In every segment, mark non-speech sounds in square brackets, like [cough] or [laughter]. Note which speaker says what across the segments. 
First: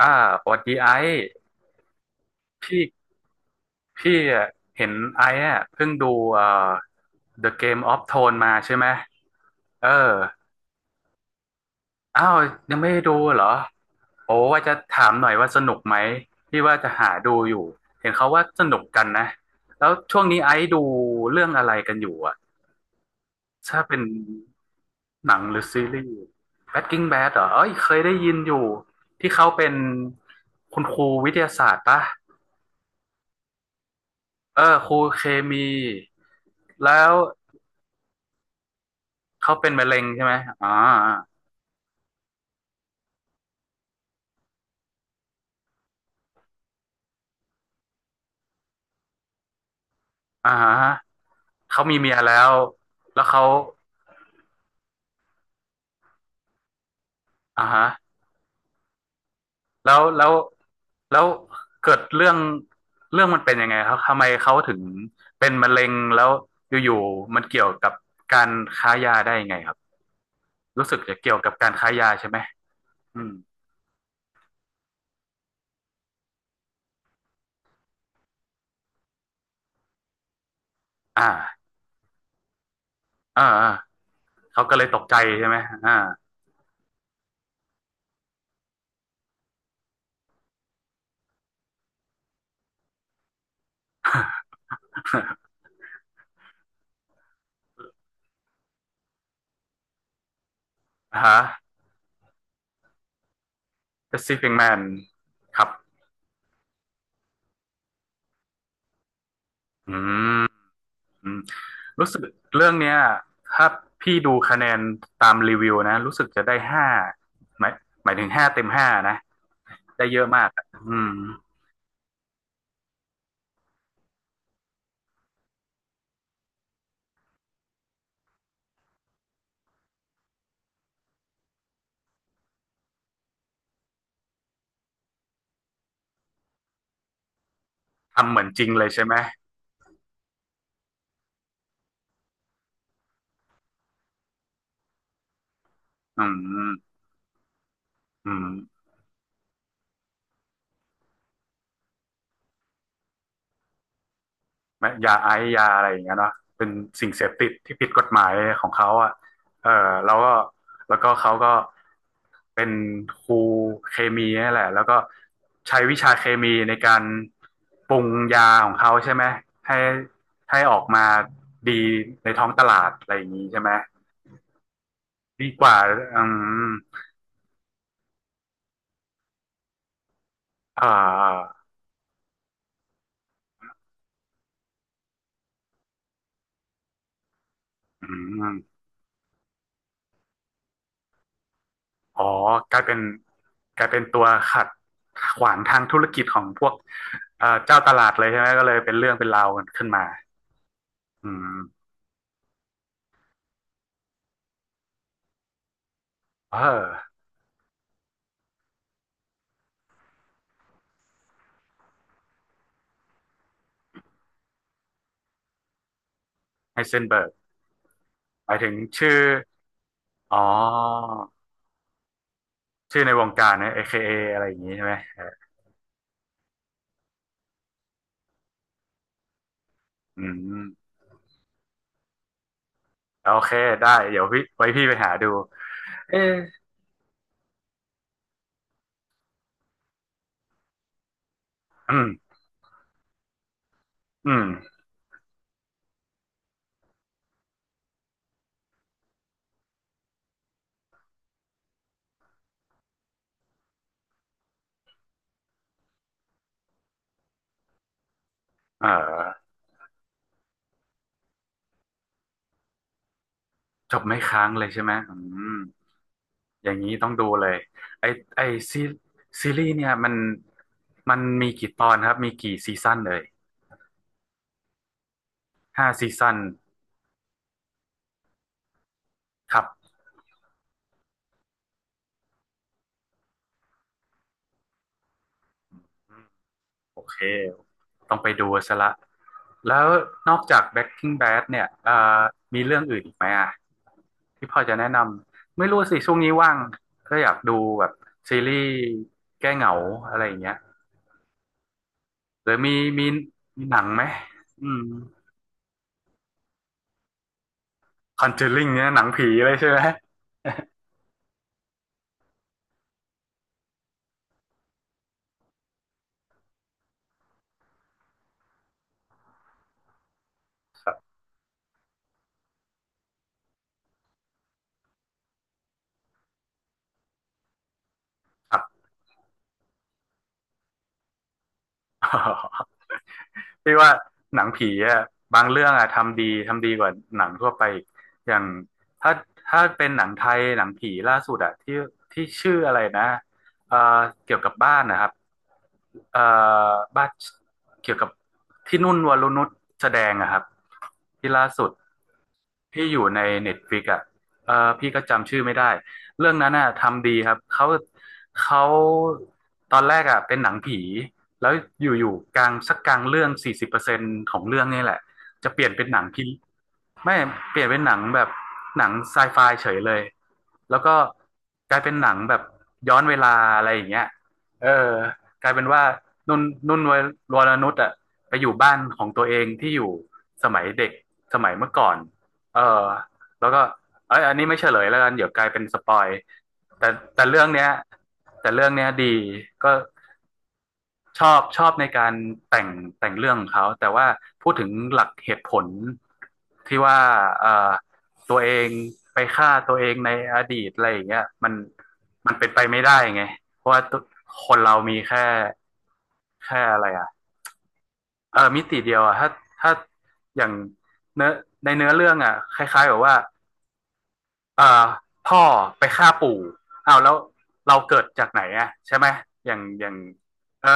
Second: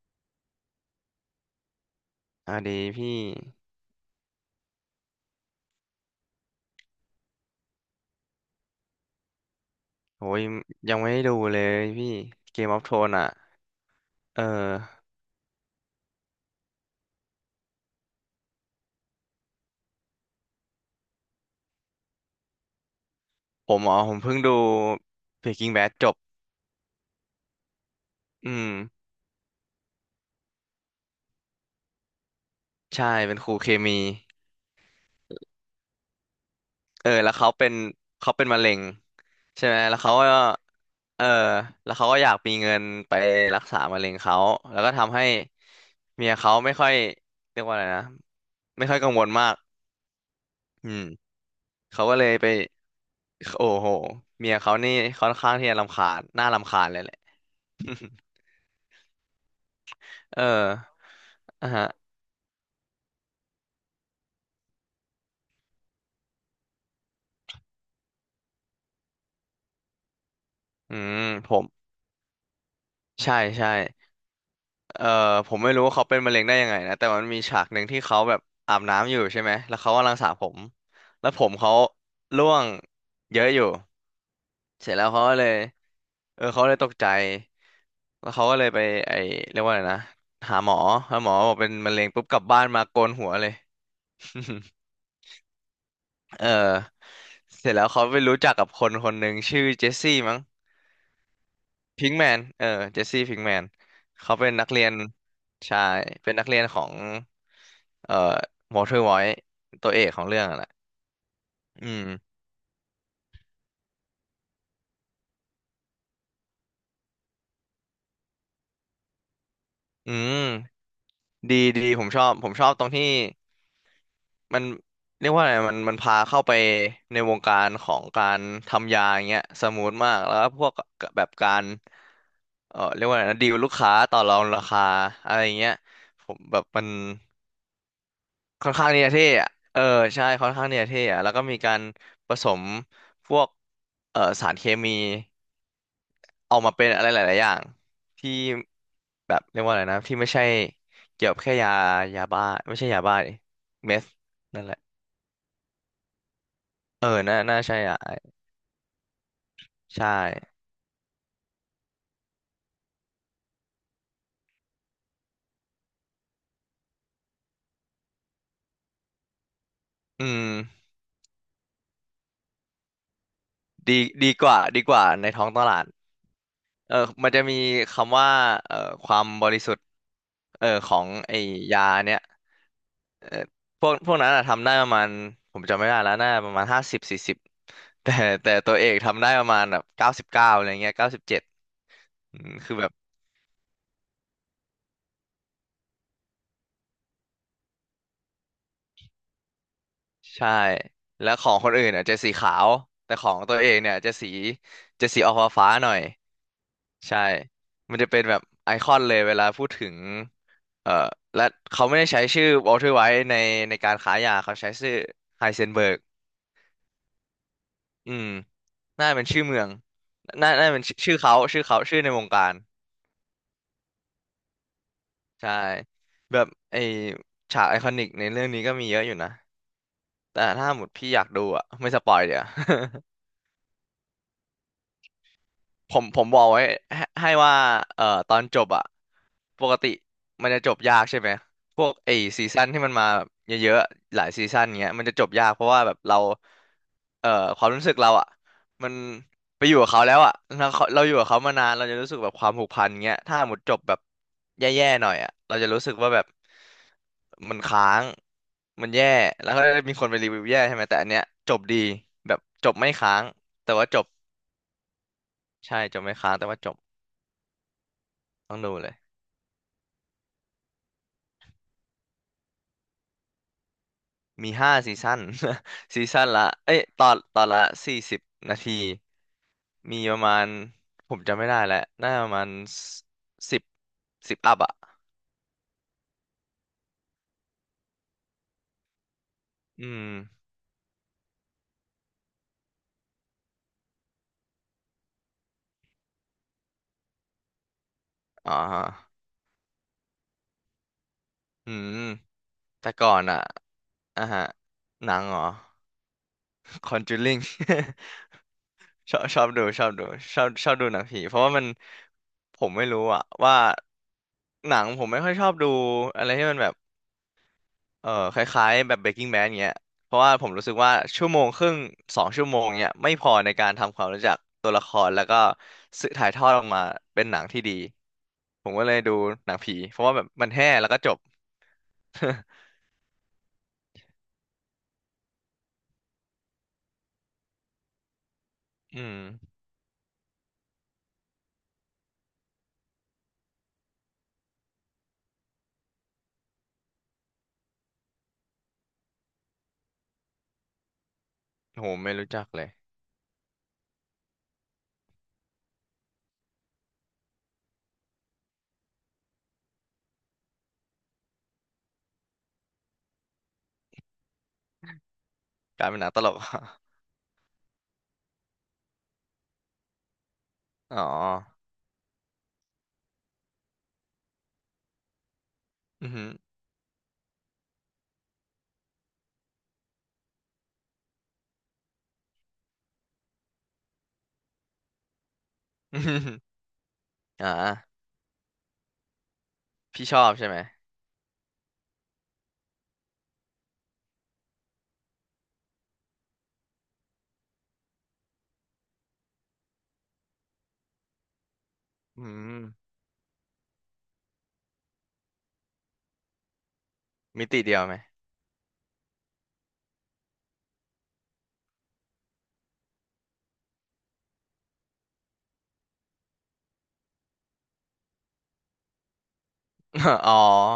Speaker 1: อ่าสวัสดีไอซ์
Speaker 2: อ่ะดี
Speaker 1: พี่
Speaker 2: พี่
Speaker 1: พี่อะเห็นไอซ์อะเพิ่งดูเอ่อ The Game of Thrones มาใช่ไหมเออ
Speaker 2: โอ้ยยังไม่ได้ดูเลยพี่
Speaker 1: อ้าว
Speaker 2: Game
Speaker 1: ยัง
Speaker 2: of
Speaker 1: ไม่ได้
Speaker 2: Thrones
Speaker 1: ดู
Speaker 2: อ่ะ
Speaker 1: เหรอโอ้
Speaker 2: เออ
Speaker 1: ว่าจะถามหน่อยว่าสนุกไหมพี่ว่าจะหาดูอยู่เห็นเขาว่าสนุกกันนะแล้วช่วงนี้ไอซ์ดูเรื่องอะไรกันอยู่อะ
Speaker 2: ผ
Speaker 1: ถ้า
Speaker 2: มอ๋
Speaker 1: เป็
Speaker 2: อ
Speaker 1: น
Speaker 2: ผมเพิ่งดู
Speaker 1: หนังหรือ
Speaker 2: Breaking
Speaker 1: ซี
Speaker 2: Bad
Speaker 1: รี
Speaker 2: จ
Speaker 1: ส์
Speaker 2: บ
Speaker 1: Breaking Bad เหรอเอ้ยเคยได้ยิน
Speaker 2: อื
Speaker 1: อยู่
Speaker 2: ม
Speaker 1: ที่เขาเป็นคุณครูวิทยาศาสตร์ปะ
Speaker 2: ใช่เป็นครูเคมี
Speaker 1: เออครูเคมีแล้
Speaker 2: เออ
Speaker 1: ว
Speaker 2: แล้วเขาเป็นมะเร็ง
Speaker 1: เขา
Speaker 2: ใช่
Speaker 1: เป็น
Speaker 2: ไหม
Speaker 1: มะเร็
Speaker 2: แล้ว
Speaker 1: ง
Speaker 2: เขา
Speaker 1: ใช่ไหม
Speaker 2: ก็
Speaker 1: อ๋อ
Speaker 2: เออแล้วเขาก็อยากมีเงินไปรักษามะเร็งเขาแล้วก็ทำให้เมียเขาไม่ค่อยเรียกว่าอะไรนะไม่ค่อยกังวลมาก
Speaker 1: อ่า
Speaker 2: อื
Speaker 1: ฮะ
Speaker 2: ม
Speaker 1: เขามี
Speaker 2: เขา
Speaker 1: เมี
Speaker 2: ก็
Speaker 1: ย
Speaker 2: เลย
Speaker 1: แล้
Speaker 2: ไป
Speaker 1: วแล้วเขา
Speaker 2: โอ้โหเมียเขานี่ค่อนข้างที่จะรำคาญน่ารำคาญเลยแหละ
Speaker 1: อ่าฮะ
Speaker 2: [laughs]
Speaker 1: แล้ว
Speaker 2: เออ
Speaker 1: แล้ว
Speaker 2: อ่ะฮะ
Speaker 1: เกิดเรื่องเรื่องมันเป็นยังไงครับทำไมเขาถึงเป็นมะเร็งแล้วอยู่ๆมันเกี่ยวกับการค้ายาได้ยังไงครับรู้
Speaker 2: อื
Speaker 1: สึกจะ
Speaker 2: ม
Speaker 1: เกี่ยว
Speaker 2: ผ
Speaker 1: กับ
Speaker 2: ม
Speaker 1: การค้ายาใช่ไหมอืม
Speaker 2: ใช่ใช่เออผมไม่รู้ว่าเขาเป็นมะเร็งได้ยังไงนะแต่มันมีฉากหนึ่งที่เขาแบบอาบน้ำอยู่ใช่ไหมแล้วเขากำลังสระผมแล้วผม
Speaker 1: อ่า
Speaker 2: เขาร่วงเย
Speaker 1: อ่า
Speaker 2: อะอยู่
Speaker 1: อ่าเขาก็เลย
Speaker 2: เสร็จ
Speaker 1: ตก
Speaker 2: แล้ว
Speaker 1: ใจ
Speaker 2: เขาก็เล
Speaker 1: ใช่
Speaker 2: ย
Speaker 1: ไหมอ่า
Speaker 2: เออเขาเลยตกใจแล้วเขาก็เลยไปไอเรียกว่าอะไรนะหาหมอแล้วหมอบอกเป็นมะเร็งปุ๊บกลับบ้านมาโกนหัวเลย [laughs] เออเสร็จแล้วเขาไปรู้จักกับคนคนหนึ่งชื่อเจสซี่มั้ง
Speaker 1: [laughs] อฮะ
Speaker 2: พิงแมนเจสซี่พิงแมน
Speaker 1: The
Speaker 2: เขาเป็น
Speaker 1: Sleeping
Speaker 2: นัก
Speaker 1: Man
Speaker 2: เรียน
Speaker 1: ครับ
Speaker 2: ใชายเป็นนักเรียนของเอ่อวอเตอร์ไวท์ตั
Speaker 1: อื
Speaker 2: วเอกของเรื่อ
Speaker 1: ม
Speaker 2: งอะแหละ
Speaker 1: อืม
Speaker 2: อื
Speaker 1: รู้
Speaker 2: ม
Speaker 1: สึกเรื่องเนี้ยถ้าพี่ดูคะแนนตามรีวิวนะรู้สึกจะได้ห้าหมายหมายถึง5 เต็ม 5นะได้
Speaker 2: อื
Speaker 1: เยอะ
Speaker 2: ม
Speaker 1: มากอะอืม
Speaker 2: ดีดีผมชอบตรงที่มันเรียกว่าอะไรมันพาเข้าไปในวงการของการทำยาอย่างเงี้ยสมูทมากแล้วก็พวกแบบการเรียกว่าอะไรนะดีลลูกค้าต่อรองราคาอะไรอย่างเงี้ยผมแบบมัน
Speaker 1: ทำเหมือนจริ
Speaker 2: ค่
Speaker 1: ง
Speaker 2: อน
Speaker 1: เล
Speaker 2: ข้า
Speaker 1: ย
Speaker 2: งเนี่
Speaker 1: ใช่
Speaker 2: จะ
Speaker 1: ไหม
Speaker 2: เท่อะเออใช่ค่อนข้างเนี่จะเท่อะแล้วก็มีการผสมพวกสารเคมี
Speaker 1: อื
Speaker 2: ออกมาเป็น
Speaker 1: ม
Speaker 2: อะไรหลายๆอย่าง
Speaker 1: อื
Speaker 2: ที่
Speaker 1: ม
Speaker 2: แบบเรียกว่าอะไรนะที่ไม่ใช่เกี่ยวกับแค่ยายาบ้าไม่ใช่ยาบ้าดิเมส นั่นแหละ
Speaker 1: ไม่ยาไอซ์ยาอะไรอย่างเงี้ยเนาะเป็น
Speaker 2: เอ
Speaker 1: สิ่
Speaker 2: อ
Speaker 1: งเสพ
Speaker 2: น่า
Speaker 1: ติด
Speaker 2: น่า
Speaker 1: ที่
Speaker 2: ใช่
Speaker 1: ผิด
Speaker 2: อ่ะ
Speaker 1: กฎหมายของเขาอ่ะเออ
Speaker 2: ใช่
Speaker 1: แล้วก็แล้วก็เขาก็เป็นครูเคมีนี่แหละแล้วก็ใช้วิชาเคมีในการปรุงยาของเขาใช่ไหมให้
Speaker 2: อืม
Speaker 1: ให้ออกมาดีในท้องตลาดอะไรอย่างนี้ใช่ไหม
Speaker 2: ดีกว่าในท้อ
Speaker 1: ดี
Speaker 2: งต
Speaker 1: กว่า
Speaker 2: ลาด
Speaker 1: อืม
Speaker 2: เออมันจะมีคำว่าเอ่อความบริสุทธิ์เออ
Speaker 1: อ่
Speaker 2: ของไอ้
Speaker 1: า
Speaker 2: ยาเนี้ย เออพวกนั้นอะทำได้ประมาณผมจำไม่ได้แล้วน่าประมาณ50สี่สิบ [laughs]
Speaker 1: อื
Speaker 2: แต่แต่
Speaker 1: ม
Speaker 2: ตัวเอกทำได้ประมาณแบบ99อะไรเงี้ย97
Speaker 1: อ๋อ
Speaker 2: อืมคือ
Speaker 1: กลาย
Speaker 2: แบบ
Speaker 1: เป็นกลายเป็นตัวขัดขวางทางธุรกิจของพวกเจ้าตลาดเลยใช่ไหมก็เลยเป็นเรื่องเป็นราวกันขึ้นมา
Speaker 2: ใช่
Speaker 1: อื
Speaker 2: แล้วของคนอื่
Speaker 1: ม
Speaker 2: นอะจะสีขาว แต่ของตัวเองเนี่ยจะสีจะสีออกฟ้าๆหน่อย
Speaker 1: เออ
Speaker 2: ใช่มันจะเป็นแบบไอคอนเลยเวลาพูดถึงเอ่อและเขาไม่ได้ใช้ชื่อวอลเทอร์ไวท์ในการขายยาเขาใช้ชื่อไฮเซนเบิร์ก
Speaker 1: ไฮเซนเบิร์ก
Speaker 2: อืม
Speaker 1: หมายถึง
Speaker 2: น่า
Speaker 1: ชื่อ
Speaker 2: เป็นชื่อเมือง
Speaker 1: อ๋อ
Speaker 2: น่าน่าเป็นชื่อชื่อเขาชื่อเขาชื่อในวงการ
Speaker 1: ชื่อในวงการนะ AKA อเคเออะไรอย่างนี้ใช่ไหมเออ
Speaker 2: ใช่แบบไอฉากไอคอนิกในเรื่องนี้ก็มีเยอะอยู่นะ
Speaker 1: อื
Speaker 2: แต่ถ้าหมด
Speaker 1: ม
Speaker 2: พี่อยากดูอ่ะไม่สปอยเดี๋ยว
Speaker 1: โอเคได้เดี๋ยวพี่ไว้พี่ไปหาดู
Speaker 2: ผม
Speaker 1: เอ
Speaker 2: ผม
Speaker 1: อ
Speaker 2: บอกไว้ให้ว่าตอนจบอะปกติมันจะจบยากใช่ไหมพว
Speaker 1: อื
Speaker 2: ก
Speaker 1: ม
Speaker 2: ไอ้ซีซั่นที่มันมาแบบเยอะๆหลา
Speaker 1: อื
Speaker 2: ยซี
Speaker 1: ม
Speaker 2: ซั่นเงี้ยมันจะจบยากเพราะว่าแบบเราเอ่อความรู้สึกเราอะมันไปอยู่กับเขาแล้วอะเราอยู่กับเขามานานเราจะรู้สึกแบบความผูกพันเงี้ยถ้าหมดจบแบบแย่ๆหน่อยอะเราจะรู้สึกว่าแบบมันค้าง
Speaker 1: เอ
Speaker 2: มันแย่
Speaker 1: อ
Speaker 2: แล้วก็มีคนไปรีวิวแย่ใช่ไหมแต่อันเนี้ยจบดีแบบจบไม่ค้างแต่ว่า
Speaker 1: จ
Speaker 2: จ
Speaker 1: บ
Speaker 2: บ
Speaker 1: ไม่ค้างเลยใช่ไหมอืม
Speaker 2: ใช่จบไม่ค้างแต่ว่า
Speaker 1: อ
Speaker 2: จ
Speaker 1: ย่าง
Speaker 2: บ
Speaker 1: นี้ต้องดูเลยไอไอ
Speaker 2: ต้องดู
Speaker 1: ซี
Speaker 2: เลย
Speaker 1: ซีรีส์เนี่ยมันมีกี่ตอนครับมีกี่ซีซั่นเลย
Speaker 2: มีห้าซีซั่น
Speaker 1: ห้า
Speaker 2: [laughs] ซี
Speaker 1: ซี
Speaker 2: ซั่น [laughs]
Speaker 1: ซั่น
Speaker 2: ละเอ้ยตอนละสี่สิบนาที
Speaker 1: ครับ
Speaker 2: มีประมาณ ผมจำไม่ได้แล้วน่าจะประมาณสิบ10+อ่ะ
Speaker 1: โอเคต้องไปดูซะละแล้
Speaker 2: อื
Speaker 1: ว
Speaker 2: ม
Speaker 1: นอกจาก Breaking Bad เนี่ยมีเรื่องอื่นอีกไหมอ่ะที่พอจะแนะนำไม่รู้สิช่วงนี้ว่างก็อยากดูแบบซี
Speaker 2: อ๋
Speaker 1: รี
Speaker 2: อ
Speaker 1: ส์
Speaker 2: ฮะ
Speaker 1: แก้เหงาอะไรอย่างเงี้ย
Speaker 2: อืม
Speaker 1: หรือมี
Speaker 2: แต่
Speaker 1: มี
Speaker 2: ก่อนอ่ะ
Speaker 1: มีหนังไหม
Speaker 2: อ่ะฮะ
Speaker 1: อืม
Speaker 2: หนังเหรอ Conjuring [laughs]
Speaker 1: Conjuring เนี่ยหนัง
Speaker 2: ชอบ
Speaker 1: ผี
Speaker 2: ชอ
Speaker 1: เล
Speaker 2: บ
Speaker 1: ย
Speaker 2: ดู
Speaker 1: ใช่ไหม
Speaker 2: ชอบดูชอบชอบดูหนังผีเพราะว่ามัน ผมไม่รู้อะว่าหนังผมไม่ค่อยชอบดูอะไรที่มันแบบ เออคล้ายๆแบบ Breaking Bad เงี้ยเพราะว่าผมรู้สึก
Speaker 1: ค
Speaker 2: ว่า
Speaker 1: รับ
Speaker 2: ชั่วโมงครึ่ง2ชั่วโมงเนี่ยไม่พอในการทำความรู้จักตัวละครแล้วก็สื่อถ่ายทอดออกมาเป็นหนังที่ดี
Speaker 1: ครั
Speaker 2: ผมก็เลยดูหนังผีเพราะว่าแบบมันแห้แล้วก็จบ
Speaker 1: บ พี่ว่าหนังผีอะบางเรื่องอะทำดีทำดีกว่าหนังทั่วไปอีกอย่าง
Speaker 2: [laughs] อื
Speaker 1: ถ้า
Speaker 2: ม
Speaker 1: ถ้าเป็นหนังไทยหนังผีล่าสุดอะที่ที่ชื่ออะไรนะเอ่อเกี่ยวกับบ้านนะครับเอ่อบ้านเกี่ยวกับที่นุ่นวรนุชแสดงอะครับที่ล่าสุด
Speaker 2: โหไม่รู้จักเลย
Speaker 1: ที่อยู่ในเน็ตฟลิกอ่ะเออพี่ก็จำชื่อไม่ได้เรื่องนั้นอ่ะทำดีครับเขาตอนแรกอ่ะเป็นหนังผีแล้วอยู่ๆกลางสักกลางเรื่อง40%ของเรื่องนี่แหละจะเปลี่ยน
Speaker 2: ก
Speaker 1: เป็
Speaker 2: ลา
Speaker 1: น
Speaker 2: ย
Speaker 1: ห
Speaker 2: เป็
Speaker 1: นั
Speaker 2: นห
Speaker 1: ง
Speaker 2: นังต
Speaker 1: ที่
Speaker 2: ลก
Speaker 1: ไม่เปลี่ยนเป็นหนังแบบหนังไซไฟเฉยเลยแล้ว
Speaker 2: [laughs]
Speaker 1: ก็
Speaker 2: อ๋อ
Speaker 1: กลายเป็นหนังแบบย้อนเวลาอะไรอย่างเงี้ยเออกลายเป็นว่า
Speaker 2: อือหือ
Speaker 1: นุ่นนุ่นวรนุชอ่ะไปอยู่บ้านของตัวเองที่อยู่สมัยเด็กสมัยเมื่อก่อน เออแล้วก็เอ้ยอันนี้ไม่เฉลยแล้วกันเดี๋ยวกลายเป็นสป
Speaker 2: [laughs] อื
Speaker 1: อ
Speaker 2: อ
Speaker 1: ย
Speaker 2: หือ
Speaker 1: แต่แต่เรื่อ
Speaker 2: อ่
Speaker 1: งเนี้ย
Speaker 2: า
Speaker 1: แต่เรื่องเนี้ยดีก็
Speaker 2: พี่ชอบใช่ไหม
Speaker 1: ชอบชอบในการแต่งแต่งเรื่องของเขาแต่ว่าพูดถึงหลักเหตุผลที่ว่าเออตัวเองไปฆ่าตัวเองในอดีตอะไรอย่างเงี้ยมัน
Speaker 2: อื
Speaker 1: มันเป็น
Speaker 2: ม
Speaker 1: ไปไม่ได้ไงเพราะว่าตัวคนเรามีแค่แค่อะไรอ่ะ
Speaker 2: มิติเดียวไหม
Speaker 1: เออมิติเดียวอ่ะถ้าถ้าอย่างเนื้อในเนื้อเรื่องอ่ะคล้ายๆแบบว่า เอ่อพ่อไปฆ่าปู่เอาวแล้วเราเกิดจากไหนอะใช่ไหมอย่างอย่าง
Speaker 2: [laughs] อ๋อ
Speaker 1: เออ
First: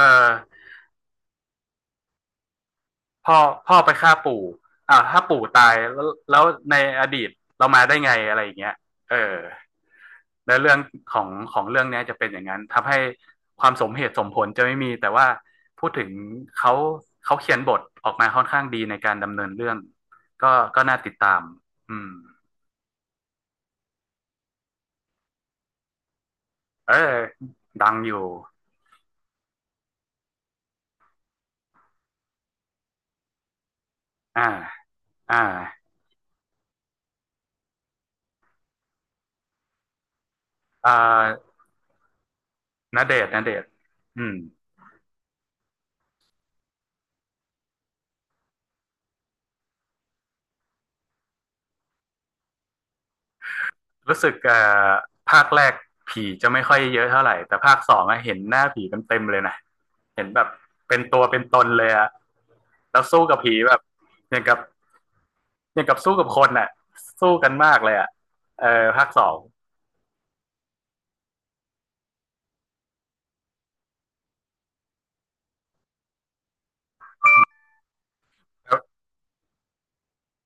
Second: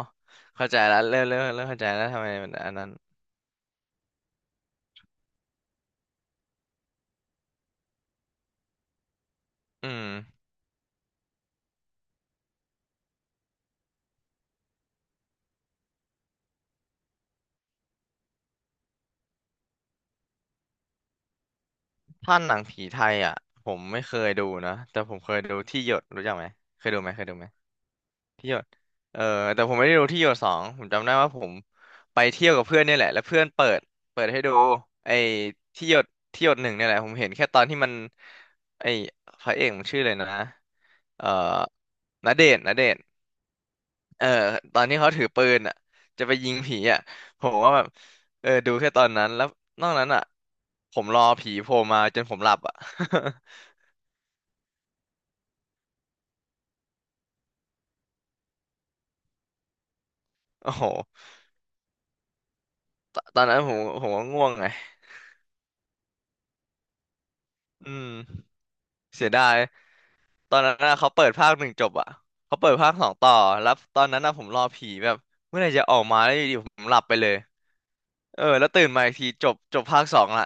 Speaker 2: เข้าใจแล้วเริ่มเข้าใจแล้วทำไมมันอันนั้น
Speaker 1: พ่อพ่อไปฆ่าปู่อ้าวถ้าปู่ตายแล้วแล้วในอดีตเรามาได้ไงอะไรอย่างเงี้ยเออ
Speaker 2: อืม
Speaker 1: ในเรื่องของของเรื่องนี้จะเป็นอย่างนั้นทำให้ความสมเหตุสมผลจะไม่มีแต่ว่าพูดถึงเขาเขาเขียนบทออกมาค่อนข้างดีในการดำเนินเรื่องก็ก็น่าติดตามอืม
Speaker 2: ถ้าหนังผีไทยอ่ะผมไม่เคยดูนะแต่ผมเคยดูที่หยดรู้จักไหมเคย
Speaker 1: เออ
Speaker 2: ดูไหมเคยดูไหม
Speaker 1: ดังอยู่
Speaker 2: ที่หยดเออแต่ผมไม่ได้ดูที่หยดสองผมจำได้ว่าผมไปเที่ยวกับเพื่อนเนี่ยแหละแล้วเพื่อนเปิดให้
Speaker 1: อ่า
Speaker 2: ดูไอ้
Speaker 1: อ่า
Speaker 2: ที่หยดที่หยดหนึ่งเนี่ยแหละผมเห็นแค่ตอนที่มันไอ้พระเอกมันชื่อเลยนะ
Speaker 1: อ่
Speaker 2: เอ่อ
Speaker 1: า
Speaker 2: ณเดชน์ณเด
Speaker 1: ณ
Speaker 2: ชน์
Speaker 1: เดชน์ณเดชน์อื
Speaker 2: เออ
Speaker 1: ม
Speaker 2: ตอนที่เขาถือปืนอ่ะจะไปยิงผีอ่ะผมว่าแบบเออดูแค่ตอนนั้นแล้วนอกนั้นอ่ะผมรอผีโผล่มาจนผมหลับอ่ะ [laughs]
Speaker 1: รู้สึกอภาคแรกผีจะไม่ค่อยเยอะเท่าไหร่ แต่ภาคสองอะเห็นหน้าผีเต็มเต็มเลยนะเห็นแบบ
Speaker 2: โอ้โห
Speaker 1: เป็นตัวเป็นตนเลยอะแล้ว
Speaker 2: ต
Speaker 1: สู้กั
Speaker 2: ต
Speaker 1: บ
Speaker 2: อน
Speaker 1: ผี
Speaker 2: นั้นผ
Speaker 1: แบ
Speaker 2: ม
Speaker 1: บ
Speaker 2: ผมก็
Speaker 1: อย่า
Speaker 2: ง่
Speaker 1: ง
Speaker 2: วง
Speaker 1: กับ
Speaker 2: ไง
Speaker 1: อย่างกับสู้กับคนอะสู้กันมากเล
Speaker 2: อื
Speaker 1: ยอะ
Speaker 2: ม
Speaker 1: เออภาคส
Speaker 2: เสี
Speaker 1: อ
Speaker 2: ย
Speaker 1: ง
Speaker 2: ดายตอนนั้นน่ะเขาเปิดภาคหนึ่งจบอ่ะเขาเปิดภาคสองต่อ แล้วตอนนั้นน่ะผมรอผีแบบเมื่อไหร่จะออกมาแล้วอยู่ดีผมหลับไปเลย เออ แล้ว
Speaker 1: แล้ว
Speaker 2: ตื่นมาอีกทีจบจบภาคสองละ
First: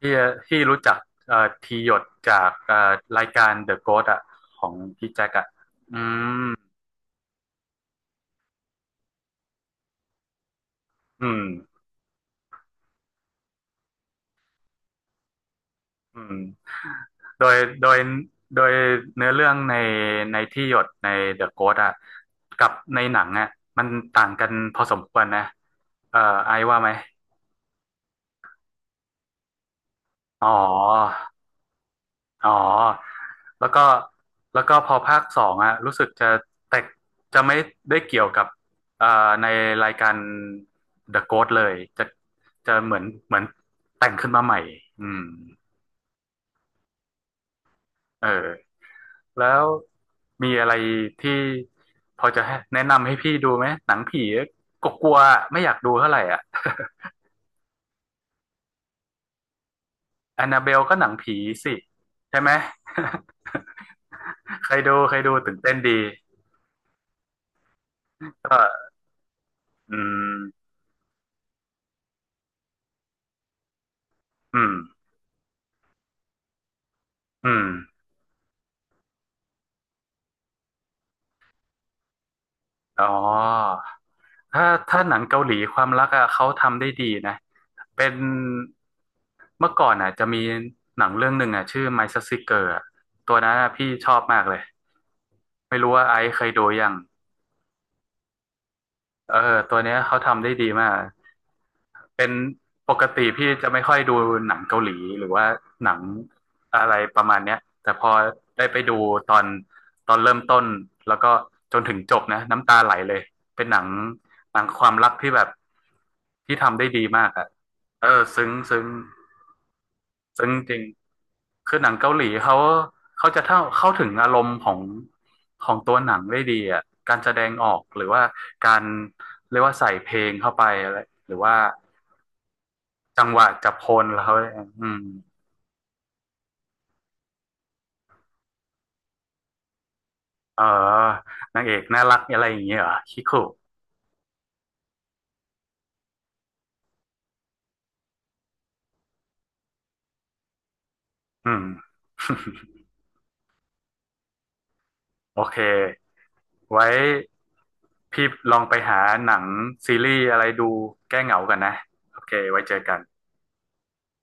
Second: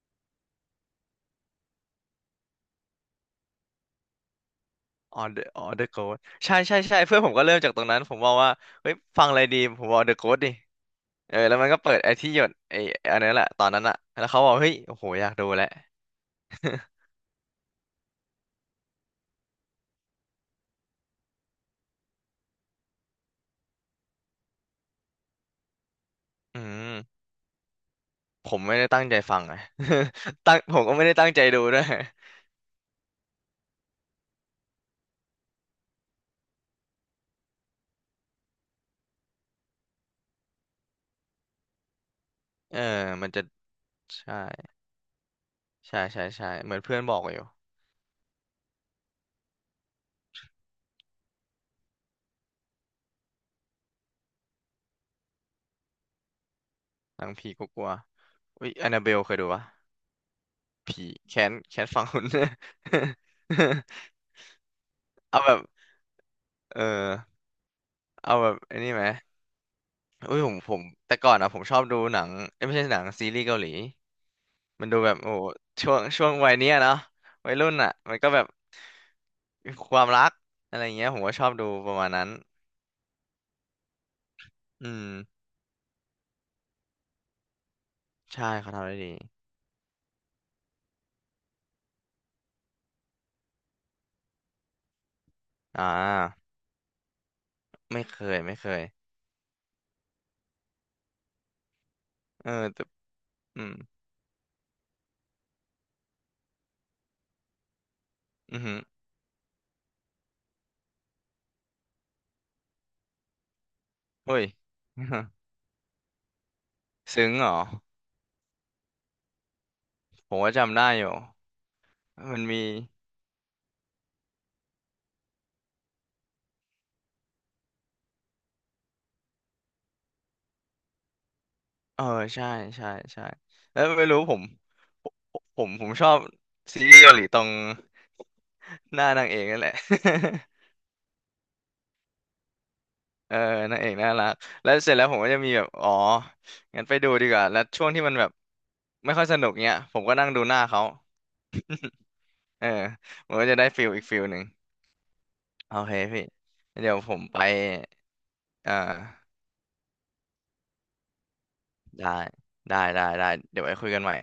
Speaker 1: ที่ที่รู้จักทีหยดจากรายการ The Ghost อะของพี่แจ็คอะ
Speaker 2: อ๋อเดอะโก
Speaker 1: อื
Speaker 2: ส
Speaker 1: ม
Speaker 2: ใช่ใช่ใช่เพื่อนผมก็เริ่มจากตรงนั้นผมบอกว่าเฮ้ยฟังอะไรดีผมบอกเดอะโกสดิ
Speaker 1: อื
Speaker 2: เออ
Speaker 1: ม
Speaker 2: แล้วมันก็เปิดไอ้ที่หยดอันนั้นแหละตอนนั้นอ่ะแล้วเขาบอกเฮ้ยโอ้โหอยากดูแหละ
Speaker 1: อืม
Speaker 2: [laughs]
Speaker 1: โดยโดยโดยเนื้อเรื่องในในที่หยดในเดอะโก s t อ่ะกับในหนังอ่ะมันต่างกันพอสมควรนะเอ่อไอ
Speaker 2: อื
Speaker 1: ซ์ว่าไหม
Speaker 2: มผมไม่ได้ตั้งใจฟังไง [laughs]
Speaker 1: อ๋
Speaker 2: ผมก็ไม่
Speaker 1: อ
Speaker 2: ได้ตั้งใจดูด้วย
Speaker 1: อ๋อแล้วก็แล้วก็พอภาคสองอ่ะรู้สึกจะแตกจะไม่ได้เกี่ยวกับเอ่อในรายการ The Ghost เลยจะจะ
Speaker 2: เออ
Speaker 1: เหมือน
Speaker 2: มัน
Speaker 1: เหมือ
Speaker 2: จะ
Speaker 1: นแต่งขึ้น
Speaker 2: ใช่
Speaker 1: มาใหม่อืม
Speaker 2: ใช่ใช่ใช่เหมือนเพื่อนบอกอยู่
Speaker 1: เออ แล้วมีอะไรที่พอจะให้แนะนำให้พี่ดูไหมหนังผีก็กลัวๆไม่อยากดูเท่าไหร่อ่ะ
Speaker 2: หนังผีกลัวๆอุ้ยแอนนาเบลเคยดูปะ
Speaker 1: แอนนาเบลก็ห
Speaker 2: ผี
Speaker 1: นังผี
Speaker 2: แค้น
Speaker 1: สิ
Speaker 2: แค้นฝังหุ่น
Speaker 1: ใช่ไหม [laughs]
Speaker 2: [laughs]
Speaker 1: ใครดูใครดู
Speaker 2: เอาแบ
Speaker 1: ตื่น
Speaker 2: บ
Speaker 1: เต้นดี
Speaker 2: เออเอาแบ
Speaker 1: ก็
Speaker 2: บไอันนี้ไหม
Speaker 1: อื
Speaker 2: อุ้ยผม
Speaker 1: ม
Speaker 2: ผมแต่ก่อนอะผมชอบดูหนังเอ้ยไม่ใช่หนังซีรีส์เกาหลี
Speaker 1: อืม
Speaker 2: มันดูแบบโอ้โหช่วงวัยเนี้ยเนาะ
Speaker 1: อื
Speaker 2: วัย
Speaker 1: ม
Speaker 2: รุ่นอะมันก็แบบความรักอะไรอย่างเงี้ยผมก็ชอบดูประมาณนั้น
Speaker 1: อ๋อถ้า
Speaker 2: อื
Speaker 1: ถ้า
Speaker 2: ม
Speaker 1: หนังเกาหลีความรักอะเขาทำได้ดีนะเป็น
Speaker 2: ใช่เขาทำได้ดี
Speaker 1: เมื่อก่อนอะจะมีหนังเรื่องหนึ่งอะชื่อ My Sexy Girl อะตัวนั้นอะพี่ชอบมากเลยไม่
Speaker 2: อ่า
Speaker 1: รู้ว่าไอซ์เคยดูยัง
Speaker 2: ไม่เคยไม่เคย
Speaker 1: เออตัวเนี้ยเขาทำได้ดีมาก เป็น
Speaker 2: เออแต่
Speaker 1: ปกติพี่
Speaker 2: อื
Speaker 1: จะ
Speaker 2: ม
Speaker 1: ไม่ค่อยดูหนังเกาหลีหรือว่าหนังอะไรประมาณเนี้ยแต่พอ
Speaker 2: อื
Speaker 1: ได้
Speaker 2: ม
Speaker 1: ไปดูตอนตอนเริ่มต้นแล้วก็จนถึงจบนะน้ำตาไหลเลย เป็นหนัง
Speaker 2: เฮ้ย
Speaker 1: หนังความรักที่แบบที่ทำได้ดี
Speaker 2: [laughs]
Speaker 1: มา
Speaker 2: ซึ้
Speaker 1: ก
Speaker 2: งเห
Speaker 1: อะ
Speaker 2: รอ
Speaker 1: เออซึ้งซึ้ง
Speaker 2: ผม
Speaker 1: ซึ้ง
Speaker 2: ว่า
Speaker 1: จ
Speaker 2: จำ
Speaker 1: ริง
Speaker 2: ได้อยู่
Speaker 1: คือหนังเกาหลี
Speaker 2: มัน
Speaker 1: เขา
Speaker 2: มี
Speaker 1: เขาจะเข้าเข้าถึงอารมณ์ของของตัวหนังได้ดีอ่ะการแสดงออกหรือว่าการเรียกว่าใส่เพลงเข้าไปอะไรหรือว่า
Speaker 2: เออใช่ใช่ใช่
Speaker 1: จังหวะจับ
Speaker 2: แล้
Speaker 1: โพ
Speaker 2: วไม่
Speaker 1: ล
Speaker 2: รู้ผ
Speaker 1: เขา
Speaker 2: ม
Speaker 1: อืม
Speaker 2: ผมชอบซีรีส์เกาหลีตรง [laughs] หน้านางเอกนั่นแหละ [laughs]
Speaker 1: เออนางเอกน่ารักอะไรอย่างเงี้ยเหรอคิ
Speaker 2: เอ
Speaker 1: คุ
Speaker 2: อนางเอกน่ารักแล้วเสร็จแล้วผมก็จะมีแบบอ๋องั้นไปดูดีกว่าแล้วช่วงที่มันแบบไม่ค่อยสนุกเนี้ยผมก็นั่งดูหน้าเขา
Speaker 1: อืม
Speaker 2: เอ
Speaker 1: [laughs]
Speaker 2: อผมก็จะได้ฟิลอีกฟิลหนึ่ง
Speaker 1: โอเค
Speaker 2: โอเคพี่
Speaker 1: ไว้
Speaker 2: เดี๋ยวผมไป
Speaker 1: พี่ลอง
Speaker 2: เออ
Speaker 1: ไปหาหนังซีรีส์อะไรดูแก้เหงากันนะ
Speaker 2: ได้
Speaker 1: โอเคไว้เจ
Speaker 2: ได้
Speaker 1: อกัน
Speaker 2: ได้ได้เดี๋ยวไว้คุยกันใหม่